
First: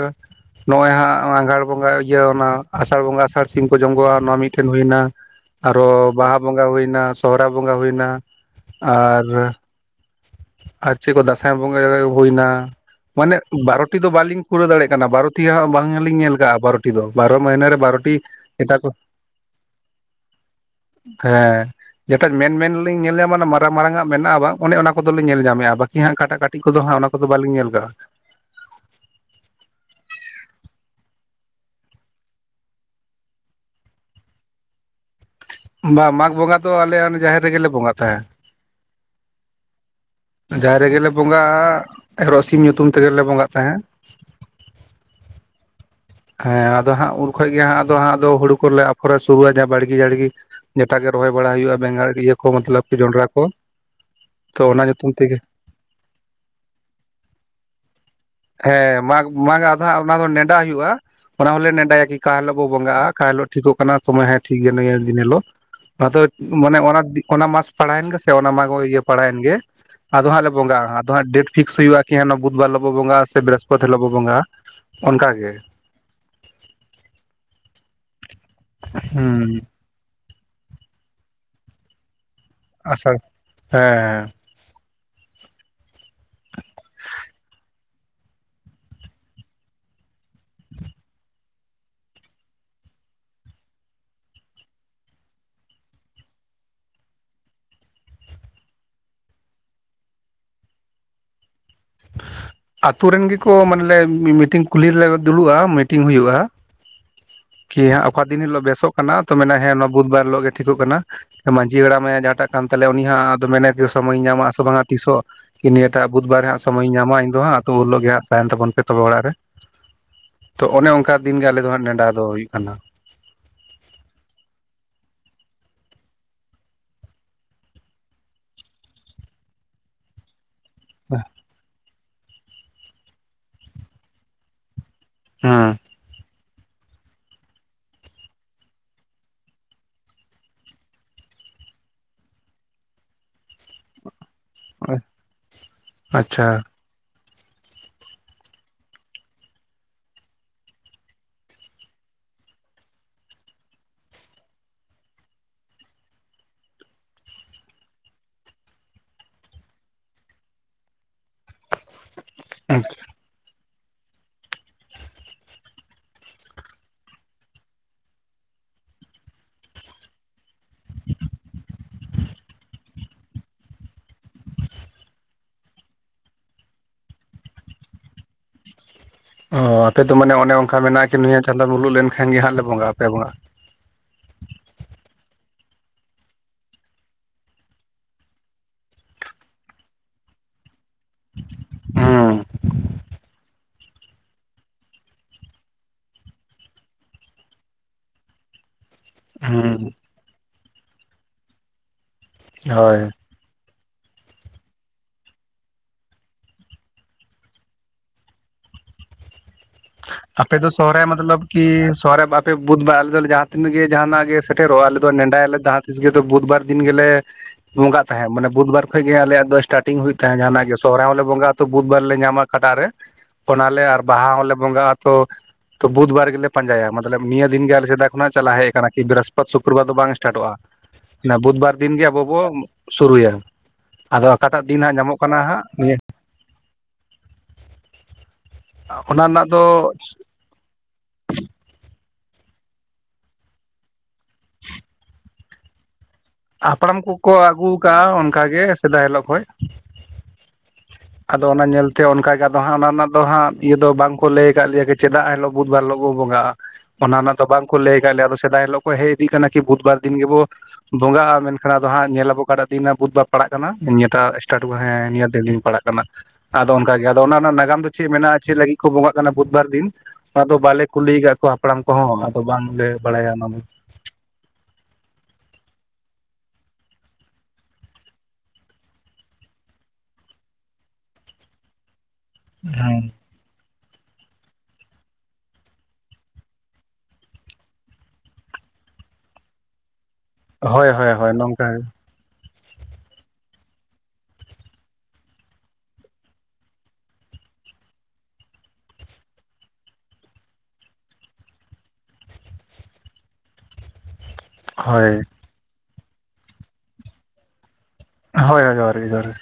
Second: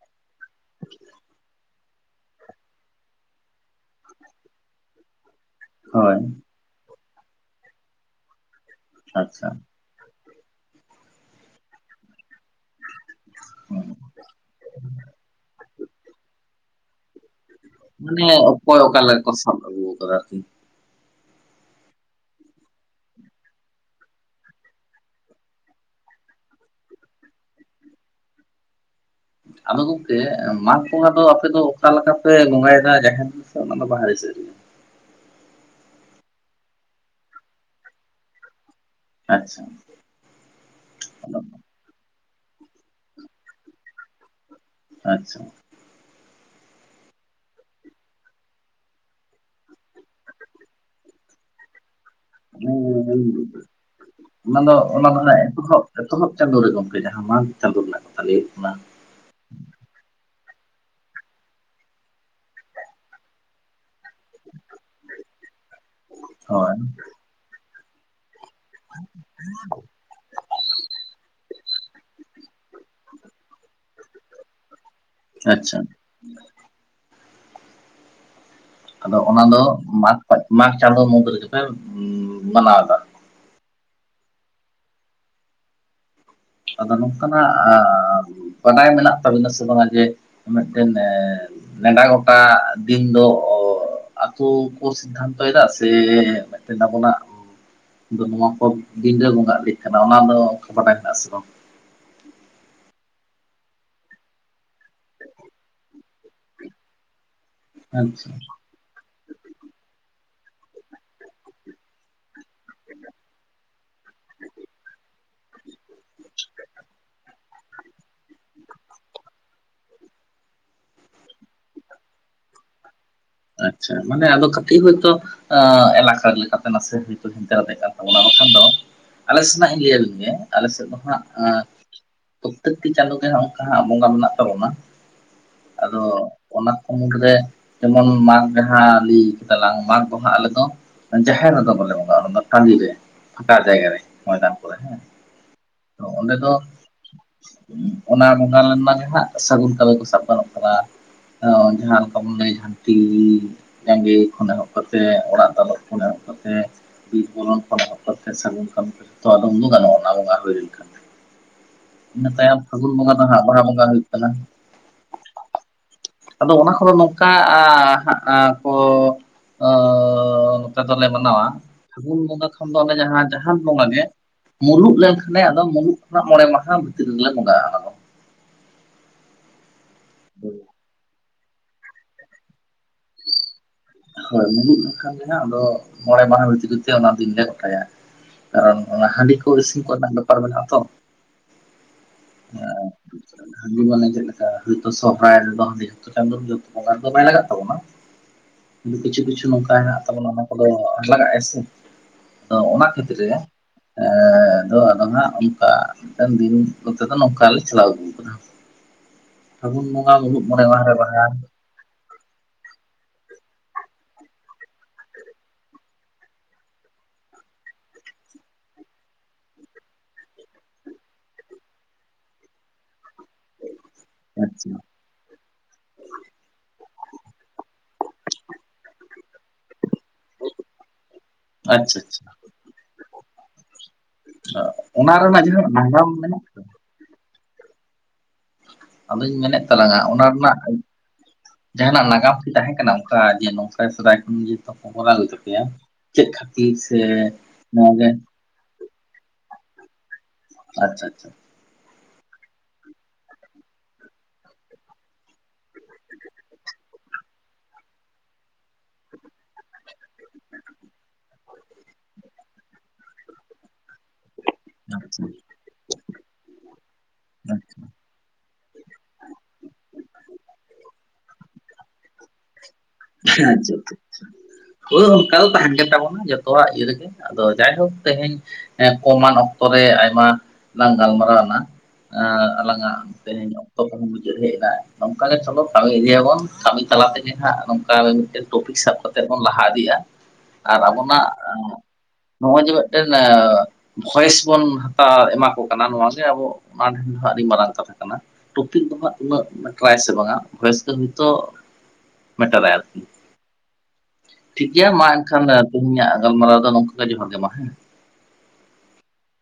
ᱱᱚᱜ-ᱚᱭ ᱦᱟᱸᱜ ᱟᱸᱜᱷᱟᱲ ᱵᱚᱸᱜᱟ ᱤᱭᱟᱹ ᱚᱱᱟ ᱟᱥᱟᱲ ᱵᱚᱸᱜᱟ ᱟᱥᱟᱲ ᱥᱤᱢ ᱠᱚ ᱡᱚᱢ ᱠᱚᱣᱟ ᱱᱚᱣᱟ ᱢᱤᱫᱴᱮᱱ ᱦᱩᱭᱱᱟ, ᱟᱨᱚ ᱦᱳᱭ ᱵᱟᱦᱟ ᱵᱚᱸᱜᱟ ᱦᱩᱭᱱᱟ ᱥᱚᱦᱚᱨᱟᱭ ᱵᱚᱸᱜᱟ ᱦᱩᱭᱱᱟ, ᱟᱪᱪᱷᱟ ᱟᱨ ᱟᱨ ᱪᱮᱫ ᱠᱚ ᱫᱟᱸᱥᱟᱭ ᱵᱚᱸᱜᱟ ᱦᱩᱭᱱᱟ ᱢᱟᱱᱮ ᱦᱩᱸ᱾ ᱵᱟᱨᱚᱴᱤ ᱫᱚ ᱵᱟᱞᱤᱧ ᱯᱩᱨᱟᱹ ᱫᱟᱲᱮᱜ ᱠᱟᱱᱟ ᱵᱟᱨᱚᱴᱤ ᱦᱟᱸᱜ ᱵᱟᱝᱞᱤᱧ ᱧᱮᱞ ᱠᱟᱜᱼᱟ ᱵᱟᱨᱚᱴᱤ ᱫᱚ, ᱵᱟᱨ ᱢᱟᱹᱭᱱᱟᱹ ᱨᱮ ᱵᱟᱨᱚᱴᱤ ᱢᱟᱱᱮ ᱚᱠᱚᱭ ᱮᱴᱟᱜ ᱚᱠᱟ ᱞᱮᱠᱟ ᱠᱚ ᱥᱟᱵ ᱟᱜᱩᱣ ᱠᱟᱫᱟ ᱟᱨᱠᱤ᱾ ᱦᱮᱸ᱾ ᱡᱮᱴᱟ ᱢᱮᱱ ᱢᱮᱱ ᱞᱤᱧ ᱧᱮᱞ ᱧᱟᱢᱟ ᱚᱱᱟ ᱢᱟᱨᱟᱝ ᱢᱟᱨᱟᱝᱟᱜ ᱢᱮᱱᱟᱜᱼᱟ ᱵᱟᱝ ᱚᱱᱮ ᱚᱱᱟ ᱠᱚᱫᱚᱞᱤᱧ ᱧᱮᱞ ᱧᱟᱢᱮᱼᱟ ᱵᱟᱹᱠᱤ ᱦᱟᱸᱜ ᱟᱠᱟᱴᱟ ᱚᱠᱟᱴᱟ ᱠᱟᱹᱴᱤᱡ ᱠᱚᱫᱚ ᱦᱟᱸᱜ ᱚᱱᱟ ᱠᱚᱫᱚ ᱵᱟᱞᱤᱧ ᱧᱮᱞ ᱠᱟᱜᱼᱟ᱾ ᱟᱫᱚ ᱜᱚᱝᱠᱮ ᱢᱟᱜᱽ ᱵᱚᱸᱜᱟ ᱫᱚ ᱟᱯᱮ ᱫᱚ ᱚᱠᱟ ᱞᱮᱠᱟ ᱯᱮ ᱵᱚᱸᱜᱟᱭ ᱮᱫᱟ ᱡᱟᱦᱮᱨ ᱨᱮ? ᱥᱮ ᱚᱱᱟ ᱫᱚ ᱵᱟᱦᱟᱨ ᱥᱮᱫᱨᱮ? ᱵᱟᱝ ᱢᱟᱜᱽ ᱵᱚᱸᱜᱟ ᱫᱚ ᱟᱞᱮ ᱚᱱᱟ ᱡᱟᱦᱮᱨ ᱨᱮᱜᱮᱞᱮ ᱵᱚᱸᱜᱟ ᱛᱟᱦᱮᱸ᱾ ᱟᱪᱪᱷᱟ᱾ ᱡᱟᱦᱮᱨ ᱨᱮᱜᱮᱞᱮ ᱵᱚᱸᱜᱟᱜᱼᱟ ᱮᱨᱚᱜ ᱥᱤᱢ ᱧᱩᱛᱩᱢ ᱛᱮᱜᱮᱞᱮ ᱵᱚᱸᱜᱟᱜ ᱛᱟᱦᱮᱸᱫ᱾ ᱟᱪᱪᱷᱟ᱾ ᱦᱮᱸ ᱟᱫᱚ ᱦᱟᱸᱜ ᱩᱱ ᱠᱷᱚᱡ ᱜᱮᱦᱟ ᱟᱫᱚᱦᱟᱜ ᱟᱫᱚ ᱦᱩᱲᱩ ᱠᱚᱞᱮ ᱟᱯᱷᱚᱨᱟ [inaudible] ᱡᱟᱦᱟ ᱵᱟᱲᱜᱤ ᱡᱷᱟᱲᱜᱤ ᱡᱮᱴᱟᱜᱮ ᱨᱚᱦᱚᱭ ᱵᱟᱲᱟ ᱦᱩᱭᱩᱜᱼᱟ ᱵᱮᱸᱜᱟᱲ ᱤᱭᱟᱹ ᱠᱚ ᱢᱚᱛᱞᱚᱵ ᱠᱤ ᱡᱚᱱᱰᱨᱟ ᱠᱚ ᱦᱩᱸ ᱚᱱᱟ ᱛᱚ ᱫᱚ ᱚᱱᱟ ᱧᱩᱛᱩᱢ ᱫᱚ ᱛᱮᱜᱮ ᱦᱟᱜ ᱮᱛᱚᱦᱚᱵ ᱮᱛᱚᱦᱚᱵ ᱪᱟᱸᱫᱳ ᱨᱮ ᱜᱚᱝᱠᱮ ᱡᱟᱦᱟᱸ ᱢᱟᱜᱽ ᱪᱟᱸᱫᱳ ᱨᱮᱱᱟᱜ ᱞᱟᱹᱭ ᱦᱩᱭᱩᱜ ᱠᱟᱱᱟ ᱦᱮᱸ ᱢᱟᱜ ᱢᱟᱜ ᱟᱫᱷᱟ ᱚᱱᱟ ᱫᱚ ᱱᱮᱰᱟ ᱦᱩᱭᱩᱜᱼᱟ ᱚᱱᱟ ᱦᱚᱞᱮ ᱱᱮᱰᱟᱭᱟ ᱠᱤ ᱚᱠᱟ ᱦᱤᱞᱳᱜ ᱵᱚ ᱵᱚᱸᱜᱟᱜᱼᱟ ᱚᱠᱟ ᱦᱤᱞᱳᱜ, ᱴᱷᱤᱠᱚᱜ ᱠᱟᱱᱟ ᱥᱚᱢᱚᱭ ᱦᱮᱸ ᱴᱷᱤᱠ ᱜᱮᱭᱟ ᱱᱤᱭᱟᱹ ᱫᱤᱱ ᱦᱤᱞᱳᱜ ᱟᱫᱚ ᱦᱳᱭ ᱢᱟᱱᱮ ᱚᱱᱟ ᱫᱤ ᱚᱱᱟ ᱢᱟᱥ ᱯᱟᱲᱟᱣᱮᱱ ᱜᱮᱥᱮ ᱥᱮ ᱚᱱᱟ ᱢᱟᱜᱽ ᱤᱭᱟᱹ ᱯᱟᱲᱟᱣᱮᱱ ᱜᱮ, ᱟᱫᱚ ᱦᱟᱸᱜ ᱞᱮ ᱵᱚᱸᱜᱟᱼᱟ ᱟᱫᱚ ᱦᱟᱸᱜ ᱰᱮᱴ ᱯᱷᱤᱠᱥ ᱦᱩᱭᱩᱜᱼᱟ ᱠᱤ ᱦᱟᱜ ᱵᱩᱫᱷ ᱵᱟᱨ ᱦᱤᱞᱳ ᱵᱚᱸᱜᱟᱜᱼᱟ ᱥᱮ ᱵᱤᱨᱦᱚᱥᱯᱚᱛᱤ ᱦᱤᱞᱳ ᱵᱚ ᱵᱚᱸᱜᱟᱼᱟ᱾ ᱚᱱᱠᱟᱜᱮ᱾ ᱟᱪᱪᱷᱟ ᱟᱫᱚ ᱦᱩᱸ ᱚᱱᱟ ᱫᱚ ᱢᱟᱜᱽ ᱢᱟᱜᱽ ᱪᱟᱸᱫᱚ ᱢᱩᱫᱽ ᱨᱮᱜᱮ ᱯᱮ ᱢᱟᱱᱟᱣ ᱮᱫᱟ ᱟᱥᱟᱲ ᱦᱮᱸ ᱟᱫᱚ ᱱᱚᱝᱠᱟ ᱱᱟᱜ ᱵᱟᱰᱟᱭ ᱢᱮᱱᱟᱜ ᱛᱟᱵᱤᱱᱟ ᱥᱮ ᱵᱟᱝᱟ ᱡᱮ ᱢᱤᱫᱴᱮᱱ ᱱᱮᱰᱟ ᱜᱚᱴᱟ ᱫᱤᱱ ᱫᱚ ᱟᱠᱩ ᱠᱚ ᱥᱤᱫᱫᱷᱟᱱᱛᱭ ᱮᱫᱟ ᱥᱮ ᱢᱤᱫᱴᱟᱱ ᱟᱵᱚᱱᱟ ᱟᱫᱚ ᱱᱚᱣᱟ ᱠᱚ [unintelligible] ᱵᱚᱸᱜᱟᱜ ᱤᱫᱤᱜ ᱠᱟᱱᱟ ᱚᱱᱟ ᱫᱚ ᱵᱟᱰᱟᱭ ᱦᱮᱱᱟᱜ ᱟᱥᱮ ᱵᱟᱝ? ᱟᱛᱳ ᱨᱮᱱ ᱜᱮᱠᱚ ᱢᱟᱱᱮᱞᱮ ᱢᱤᱴᱤᱝ ᱠᱩᱞᱦᱤᱞᱮᱨᱮ ᱫᱩᱲᱩᱵᱼᱟ ᱢᱤᱴᱤᱝ ᱦᱩᱭᱩᱜᱼᱟ᱾ [inaudible] ᱠᱤ ᱦᱟᱜ ᱚᱠᱟ ᱟᱪᱪᱷᱟ ᱫᱤᱱ ᱦᱤᱞᱳᱜ ᱵᱮᱥᱚᱜ ᱠᱟᱱᱟ ᱛᱚ ᱢᱮᱱᱟ ᱦᱮᱸ ᱚᱱᱟ ᱵᱩᱫᱷ ᱵᱟᱨ ᱦᱤᱞᱳᱜ ᱜᱮ ᱴᱷᱤᱠᱚᱜ ᱠᱟᱱᱟ ᱢᱟᱹᱡᱷᱤ ᱦᱟᱲᱟᱢᱮ ᱡᱟᱦᱟᱸᱴᱟᱜ ᱠᱟᱱ ᱛᱟᱦᱚᱞᱮ ᱩᱱᱤ ᱦᱟᱸᱜ ᱟᱫᱚ ᱢᱮᱱᱮ ᱠᱤ ᱥᱚᱢᱚᱭᱤ ᱧᱟᱢᱟ ᱥᱮ ᱵᱟᱝᱟ ᱛᱤᱥ ᱦᱚᱸ ᱠᱤ ᱱᱤᱭᱟᱹᱴᱟᱜ ᱵᱩᱫᱷᱵᱟᱨ ᱦᱟᱜ ᱥᱚᱢᱚᱭᱤᱧ ᱧᱟᱢᱟ ᱤᱧᱫᱚ ᱦᱟᱸᱜ ᱟᱹᱛᱩ ᱦᱤᱞᱳᱜ ᱜᱮ ᱦᱟᱜ ᱛᱟᱦᱮᱱ ᱛᱟᱵᱟᱱᱯᱮ ᱡᱚᱛᱟ ᱚᱲᱟᱜ ᱨᱮ ᱾ ᱛᱚ ᱚᱱᱮ ᱚᱱᱠᱟ ᱫᱤᱱ ᱜᱮ ᱟᱞᱮ ᱫᱚ ᱦᱟᱸᱜ ᱱᱮᱰᱟ ᱫᱚ ᱦᱩᱭᱩᱜ ᱠᱟᱱᱟ᱾ ᱟᱪᱪᱷᱟ ᱢᱟᱱᱮ ᱟᱫᱚ ᱠᱟᱹᱴᱤᱡ ᱦᱚᱭ ᱛᱚ ᱮᱞᱟᱠᱟ ᱞᱮᱠᱟᱛᱮ ᱱᱟᱥᱮ ᱦᱚᱭᱛᱳ ᱦᱟᱱᱛᱮ ᱱᱟᱛᱮᱜ ᱠᱟᱱ ᱛᱟᱵᱚᱱᱟ ᱵᱟᱠᱷᱟᱱ ᱫᱚ ᱟᱞᱮ ᱥᱮᱱᱟᱜ ᱤᱧ ᱞᱟᱹᱭ ᱟᱵᱮᱱ ᱜᱮ ᱟᱞᱮ ᱥᱮᱫ ᱫᱚ ᱦᱟᱸᱜ ᱯᱚᱛᱛᱮᱠᱴᱤ ᱪᱟᱸᱫᱩ ᱜᱮᱦᱟᱸᱜ ᱚᱱᱠᱟ ᱦᱟᱜ ᱵᱚᱸᱜᱟ ᱢᱮᱱᱟᱜ ᱛᱟᱵᱚᱱᱟ᱾ ᱦᱮᱸ ᱟᱫᱚ ᱚᱱᱟᱠᱚ ᱢᱩᱫ ᱨᱮ ᱡᱚᱠᱷᱚᱱ ᱢᱟᱜᱽ ᱨᱮᱦᱟᱜ ᱞᱟᱹᱭ ᱠᱮᱫᱟ ᱞᱟᱝ ᱢᱟᱜᱽ ᱫᱚᱦᱟᱜ ᱟᱞᱮ ᱫᱚ᱾ ᱡᱟᱦᱮᱨ ᱨᱮᱫᱚ ᱵᱟᱞᱮ ᱵᱚᱸᱜᱟᱜᱼᱟ ᱚᱱᱟ ᱴᱟᱺᱰᱤ ᱨᱮ ᱯᱷᱟᱸᱠᱟ ᱡᱟᱭᱜᱟ ᱨᱮ᱾ ᱢᱚᱭᱫᱟᱱ ᱠᱚᱨᱮ ᱦᱮᱸ ᱛᱚ ᱚᱸᱰᱮ ᱟᱪᱪᱷᱟ ᱫᱚ ᱚᱱᱟ ᱵᱚᱸᱜᱟ ᱞᱮᱱᱟ ᱜᱮ ᱦᱟᱜ ᱥᱟᱹᱜᱩᱱ ᱠᱟᱢᱤ ᱠᱚ ᱥᱟᱵ ᱜᱟᱱᱚᱜ ᱠᱟᱱᱟ᱾ ᱚ ᱡᱟᱦᱟᱸ ᱞᱮᱠᱟ ᱵᱚᱱ ᱞᱟᱹᱭ ᱠᱷᱟᱱ ᱛᱤ ᱡᱟᱸᱜᱮ ᱠᱷᱚᱱ ᱮᱦᱚᱵ ᱠᱟᱛᱮ ᱚᱲᱟᱜ ᱫᱟᱞᱚᱵ ᱠᱷᱚᱱ ᱮᱦᱚᱵ ᱠᱟᱛᱮ᱾ ᱵᱤᱨ ᱵᱚᱞᱚᱱ ᱯᱚᱨᱮ [unintelligible] ᱥᱟᱹᱜᱩᱱ ᱠᱟᱢᱤ ᱛᱚ ᱟᱫᱚ ᱩᱫᱩᱠ ᱟᱞᱮ ᱚᱱᱟ ᱵᱚᱸᱜᱟ ᱦᱩᱭ ᱞᱮᱱ ᱠᱷᱟᱱ ᱤᱱᱟᱹ ᱛᱟᱭᱚᱢ ᱯᱷᱟᱹᱜᱩᱱ ᱵᱚᱸᱜᱟ ᱫᱚ ᱦᱟᱸᱜ ᱵᱟᱦᱟ ᱵᱚᱸᱜᱟ ᱦᱩᱭᱩᱜ ᱠᱟᱱᱟ ᱟᱫᱚ ᱚᱱᱟ ᱠᱚᱫᱚ ᱱᱚᱝᱠᱟ ᱟ ᱦᱟᱜ ᱠᱚ ᱚ ᱱᱚᱛᱮ ᱫᱚᱞᱮ ᱢᱟᱱᱟᱣᱟ᱾ ᱯᱷᱟᱹᱜᱩᱱ ᱵᱚᱸᱜᱟ ᱠᱷᱟᱱ ᱫᱚ ᱚᱱᱮ ᱡᱟᱦᱟᱸ ᱡᱟᱦᱟᱱ ᱵᱚᱸᱜᱟ ᱜᱮ ᱢᱩᱞᱩᱜ ᱞᱮᱱᱠᱷᱟᱱᱮ ᱟᱫᱚ ᱢᱩᱞᱩᱜ ᱠᱷᱚᱱᱟᱜ ᱢᱚᱬᱮ ᱢᱟᱦᱟ ᱵᱷᱤᱛᱤᱨ ᱨᱮᱞᱮ ᱵᱚᱸᱜᱟᱜᱼᱟ᱾ ᱚᱱᱟ ᱚ ᱟᱯᱮ ᱫᱚ ᱢᱟᱱᱮ ᱚᱱᱮ ᱚᱱᱠᱟ ᱢᱮᱱᱟᱜᱼᱟ ᱠᱤ ᱱᱩᱭᱟᱹ ᱪᱟᱸᱫᱳ ᱢᱩᱞᱩᱜ ᱞᱮᱱᱠᱷᱟᱱ ᱜᱮ ᱦᱟᱸᱜ ᱞᱮ ᱵᱚᱸᱜᱟ ᱟᱯᱮ ᱵᱚᱸᱜᱟ ᱦᱳᱭ ᱢᱩᱢᱩ ᱞᱮᱱᱠᱷᱟᱱ ᱜᱮ ᱦᱟᱜ ᱟᱫᱚ ᱢᱚᱬᱮ ᱢᱟᱦᱟ ᱵᱷᱤᱛᱨᱤ ᱛᱮ ᱚᱱᱟ ᱫᱤᱱ ᱞᱮ ᱜᱚᱴᱟᱭᱟ᱾ ᱠᱟᱨᱚᱱ ᱚᱱᱟ ᱦᱟᱺᱰᱤ ᱠᱚ ᱤᱥᱤᱱ ᱠᱚᱨᱮᱱᱟᱜ ᱵᱮᱯᱟᱨ ᱢᱮᱱᱟᱜᱼᱟ ᱛᱚ᱾ ᱦᱩᱸ ᱦᱟᱺᱰᱤ ᱢᱟᱱᱮ ᱪᱮᱫᱠᱟ ᱦᱭᱛᱳ ᱥᱚᱦᱨᱟᱭ ᱨᱮ ᱫᱚ ᱦᱟᱺᱰᱤ ᱫᱚ ᱵᱟᱭ ᱞᱟᱜᱟᱜ ᱛᱟᱵᱚᱱᱟ᱾ ᱠᱤᱪᱷᱩ ᱠᱤᱪᱷᱩ ᱦᱩᱸ ᱱᱚᱝᱠᱟ ᱦᱮᱱᱟᱜ ᱛᱟᱵᱚᱱᱟ ᱚᱱᱟ ᱠᱚᱫᱚ ᱞᱟᱜᱟᱜᱼᱟ ᱥᱮ? ᱟᱫᱚ ᱚᱱᱟ ᱦᱳᱭ ᱠᱷᱮᱛᱨᱮ ᱨᱮ ᱫᱚ ᱟᱫᱚ ᱦᱟᱸᱜ ᱚᱱᱠᱟ ᱢᱤᱫᱴᱟᱝ ᱫᱤᱱ ᱠᱚᱛᱮ ᱫᱚ ᱱᱚᱝᱠᱟ ᱞᱮ ᱪᱟᱞᱟᱣ ᱟᱜᱩ [inaudible] ᱯᱷᱟᱜᱩᱱ ᱢᱚ ᱟᱯᱮ ᱫᱚ ᱥᱚᱦᱚᱨᱟᱭ ᱢᱚᱛᱞᱚᱵ ᱠᱤ ᱥᱚᱦᱚᱨᱮ ᱵᱟᱯ ᱯᱮ ᱵᱩᱫᱷᱵᱟᱨ ᱟᱞᱮ ᱫᱚ ᱞᱮ ᱡᱟᱦᱟᱸ ᱛᱤᱱᱹᱜ ᱜᱮ ᱡᱟᱦᱟᱱᱟᱜ ᱜᱮ ᱥᱮᱴᱮᱨᱚᱜ-ᱟ ᱟᱞᱮ ᱫᱚ ᱱᱮᱰᱟᱭᱟᱞᱮ ᱡᱟᱦᱟᱸ ᱛᱤᱥ ᱜᱮ ᱵᱩᱫ ᱵᱟᱨ ᱫᱤᱱ ᱜᱮᱞᱮ ᱵᱚᱸᱜᱟᱜ ᱛᱟᱦᱮᱸ ᱢᱟᱱᱮ ᱵᱩᱫ ᱵᱟᱨ ᱠᱷᱚᱡ ᱜᱮ ᱟᱞᱮᱭᱟᱜ ᱫᱚ ᱥᱴᱟᱴᱤᱝ ᱦᱩᱭᱩᱜ ᱛᱟᱦᱮᱸᱜ ᱡᱟᱦᱟᱱᱟᱜ ᱜᱮ ᱥᱚᱦᱚᱨᱟᱭ ᱦᱚᱸᱞᱮ ᱵᱚᱸᱟᱜ ᱛᱚ ᱵᱩᱫᱷ ᱵᱟᱨ ᱞᱮ ᱧᱟᱢᱟ ᱠᱟᱴᱟᱜ ᱨᱮ ᱚᱱᱟᱞᱮ ᱟᱨ ᱵᱟᱦᱟ ᱦᱚᱸᱞᱮ ᱟᱪᱪᱷᱟ ᱵᱚᱸᱜᱟᱜᱼᱟ ᱛᱚ ᱛᱚ ᱵᱩᱫ ᱵᱟᱨ ᱜᱮᱞᱮ ᱯᱟᱸᱡᱟᱭᱟ ᱢᱚᱛᱞᱚᱵ ᱱᱤᱭᱟᱹ ᱫᱤᱱ ᱜᱮ ᱟᱞᱮ ᱥᱮᱫᱟᱭ ᱠᱷᱚᱱᱟᱜ ᱪᱟᱞᱟᱜ ᱦᱮᱡ ᱟᱠᱟᱱᱟ ᱠᱤ ᱵᱨᱤᱦᱚᱥᱯᱚᱛ ᱥᱩᱠᱨᱚᱵᱟᱨ ᱫᱚ ᱵᱟᱝ ᱥᱴᱟᱨᱴᱚᱜᱼᱟ ᱚᱱᱟ ᱵᱩᱫᱷᱵᱟᱨ ᱟᱪᱪᱷᱟ ᱫᱤᱱᱜᱮ ᱟᱵᱚ ᱟᱪᱪᱷᱟ ᱵᱚ ᱥᱩᱨᱩᱭᱟ ᱟᱫᱚ ᱚᱠᱟᱴᱟᱜ ᱫᱤᱱ ᱦᱟᱸᱜ ᱧᱟᱢᱚᱜ ᱚᱱᱟ ᱠᱟᱱᱟ ᱨᱮᱱᱟᱜ ᱦᱟᱸᱜ ᱱᱤᱭᱟᱹ [unintelligible] ᱚᱱᱟ ᱟᱫᱚᱧ ᱨᱮᱱᱟᱜ ᱫᱚ ᱢᱮᱱᱮᱫ ᱛᱟᱞᱟᱝᱼᱟ ᱚᱱᱟ ᱨᱮᱱᱟᱜ ᱡᱟᱦᱟᱸᱱᱟᱜ ᱱᱟᱜᱟᱢ ᱠᱤ ᱛᱟᱦᱮᱸ ᱠᱟᱱᱟ ᱚᱱᱠᱟ ᱡᱮ ᱱᱚᱝᱠᱟ ᱥᱮᱫᱟᱭ ᱠᱷᱚᱱ ᱡᱚᱛᱚ ᱠᱚᱨᱟᱣ ᱟᱹᱜᱩᱭᱮᱫ ᱛᱟᱯᱮᱭᱟ? ᱪᱮᱫ ᱠᱷᱟᱹᱛᱤᱨ ᱥᱮ ᱱᱚᱣᱟ ᱜᱮ? ᱠᱟ ᱜᱮ ᱥᱮᱫᱟᱭ ᱦᱤᱞᱳᱜ ᱠᱷᱚᱡ ᱟᱪᱪᱷᱟ ᱟᱪᱪᱷᱟ, ᱟᱫᱚ ᱚᱱᱟ ᱧᱮᱞᱛᱮ ᱚᱱᱠᱟ ᱜᱮ ᱟᱫᱚ ᱦᱟᱸᱜ ᱚᱱᱟ ᱨᱮᱱᱟᱜ ᱫᱚ ᱦᱟᱸᱜ ᱤᱭᱟᱹ ᱫᱚ ᱵᱟᱝᱠᱚ ᱞᱟᱹᱭ ᱟᱠᱟᱫ ᱞᱮᱭᱟ ᱠᱤ ᱪᱮᱫᱟᱜ ᱦᱤᱞᱳᱜ ᱵᱩᱫᱵᱟᱨ ᱦᱤᱞᱳᱜ ᱵᱚ ᱵᱚᱸᱜᱟᱜᱼᱟ, ᱚᱱᱟ ᱚᱱᱟ ᱫᱚ ᱵᱟᱝᱠᱚ ᱞᱟᱹᱭ ᱠᱟᱜ ᱞᱮᱭᱟ ᱟᱫᱚ ᱥᱮᱫᱟᱭ ᱦᱤᱞᱳᱜ ᱠᱚ ᱦᱮᱡ ᱤᱫᱤᱜ ᱠᱟᱱᱟ ᱠᱤ ᱵᱩᱫᱵᱟᱨ ᱫᱤᱱ ᱜᱤᱵᱩ ᱵᱚᱸᱜᱟᱜᱼᱟ ᱢᱮᱱᱠᱷᱟᱱ ᱟᱫᱚ ᱦᱟᱸᱜ ᱧᱮᱞᱟᱵᱚ ᱟᱠᱟᱴᱟᱜ ᱫᱤᱱ ᱵᱩᱫᱵᱟᱨ ᱯᱟᱲᱟᱜ ᱠᱟᱱᱟ ᱱᱤᱭᱟᱹᱴᱟᱜ ᱴᱟᱴᱩ ᱦᱮᱸ ᱟᱪᱪᱷᱟ ᱱᱤᱭᱟᱹ ᱫᱤᱱ ᱯᱟᱲᱟᱜ ᱠᱟᱱᱟ ᱟᱫᱚ ᱚᱱᱠᱟ ᱜᱮ ᱟᱫᱚ ᱚᱱᱟ ᱨᱮᱱᱟᱜ ᱱᱟᱜᱟᱢ ᱫᱚ ᱟᱪᱪᱷᱟ ᱪᱮᱫ ᱢᱮᱱᱟᱜᱼᱟ ᱪᱮᱫ ᱞᱟᱹᱜᱤᱫ ᱠᱚ ᱵᱚᱸᱜᱟᱜ ᱠᱟᱱᱟ ᱵᱩᱫᱷᱵᱟᱨ ᱫᱤᱱ? ᱟᱫᱚ ᱵᱟᱞᱮ ᱠᱩᱞᱤ ᱟᱠᱟᱫ ᱠᱚᱣᱟ ᱦᱟᱯᱲᱟᱢ ᱠᱚᱦᱚᱸ ᱟᱫᱚ ᱵᱟᱝᱞᱮ ᱵᱟᱲᱟᱭᱟ ᱚᱱᱟ ᱦᱮᱸ ᱫᱚ ᱡᱚᱛᱷᱚ᱾ ᱦᱳᱭ ᱚᱱᱠᱟ ᱜᱮ ᱛᱟᱦᱮᱱ ᱜᱮᱛᱟᱵᱚᱱᱟ ᱡᱚᱛᱚᱣᱟᱜ ᱤᱭᱟᱹ ᱨᱮᱜᱮ ᱟᱫᱚ ᱡᱟᱭᱦᱳᱠ ᱛᱮᱦᱮᱧ ᱦᱮᱸ ᱠᱚᱢᱟᱱ ᱚᱠᱛᱚ ᱨᱮ ᱟᱭᱢᱟ ᱞᱟᱝ ᱜᱟᱞᱢᱟᱨᱟᱣᱱᱟ ᱮᱸ ᱦᱮᱸ ᱟᱞᱟᱝᱟᱜ ᱛᱮᱦᱮᱧ ᱚᱠᱛᱚ ᱠᱚᱦᱚᱸ ᱢᱩᱪᱟᱹᱫ ᱦᱮᱡ ᱮᱱᱟ ᱱᱚᱝᱠᱟ ᱜᱮ ᱪᱚᱞᱚ ᱠᱟᱹᱢᱤ ᱤᱫᱤᱭᱟᱵᱚᱱ ᱠᱟᱹᱢᱤ ᱛᱟᱞᱟ ᱛᱮᱜᱮ ᱦᱟᱸᱜ ᱢᱤᱫᱴᱮᱱ ᱴᱚᱯᱤᱠ ᱥᱟᱵ ᱠᱟᱛᱮ ᱵᱚᱱ ᱞᱟᱦᱟ ᱤᱫᱤᱜᱼᱟ᱾ ᱟᱨ ᱦᱳᱭ ᱦᱳᱭ ᱟᱵᱚᱱᱟᱜ ᱦᱳᱭ ᱱᱚᱝᱠᱟ ᱱᱚᱜᱼᱚᱭ ᱡᱮ ᱢᱤᱫᱴᱮᱱ ᱮᱜ ᱵᱷᱚᱭᱮᱥ ᱵᱚᱱ ᱦᱟᱛᱟᱣ ᱮᱢᱟ ᱠᱚ ᱠᱟᱱᱟ ᱱᱚᱣᱟᱜᱮ ᱟᱵᱚ ᱡᱟᱨᱟᱝ ᱦᱟᱜ ᱟᱹᱰᱤ ᱢᱟᱨᱟᱝ ᱠᱟᱛᱷᱟ ᱠᱟᱱᱟ ᱴᱚᱯᱤᱠ ᱫᱚᱦᱟᱸᱜ ᱩᱱᱟᱹᱜ ᱢᱮᱴᱟᱨᱟᱭ ᱥᱮ ᱵᱟᱝᱟ ᱵᱷᱚᱭᱮᱥ ᱜᱮ ᱦᱳᱭᱛᱳ ᱢᱮᱴᱟᱨᱟᱭ ᱟᱨᱠᱤ, ᱴᱷᱤᱠ ᱜᱮᱭᱟ ᱢᱟ ᱦᱳᱭ ᱮᱱᱠᱷᱟᱱ ᱛᱮᱦᱮᱧᱟᱜ ᱜᱟᱞᱢᱟᱨᱟᱣ ᱫᱚ ᱱᱚᱝᱠᱟ ᱜᱮ ᱡᱚᱦᱟᱨ ᱜᱮ ᱢᱟ ᱦᱮᱸ᱾ ᱦᱳᱭ ᱦᱳᱭ ᱡᱚᱦᱟᱨ ᱜᱮ ᱡᱚᱦᱟᱨ ᱜᱮ᱾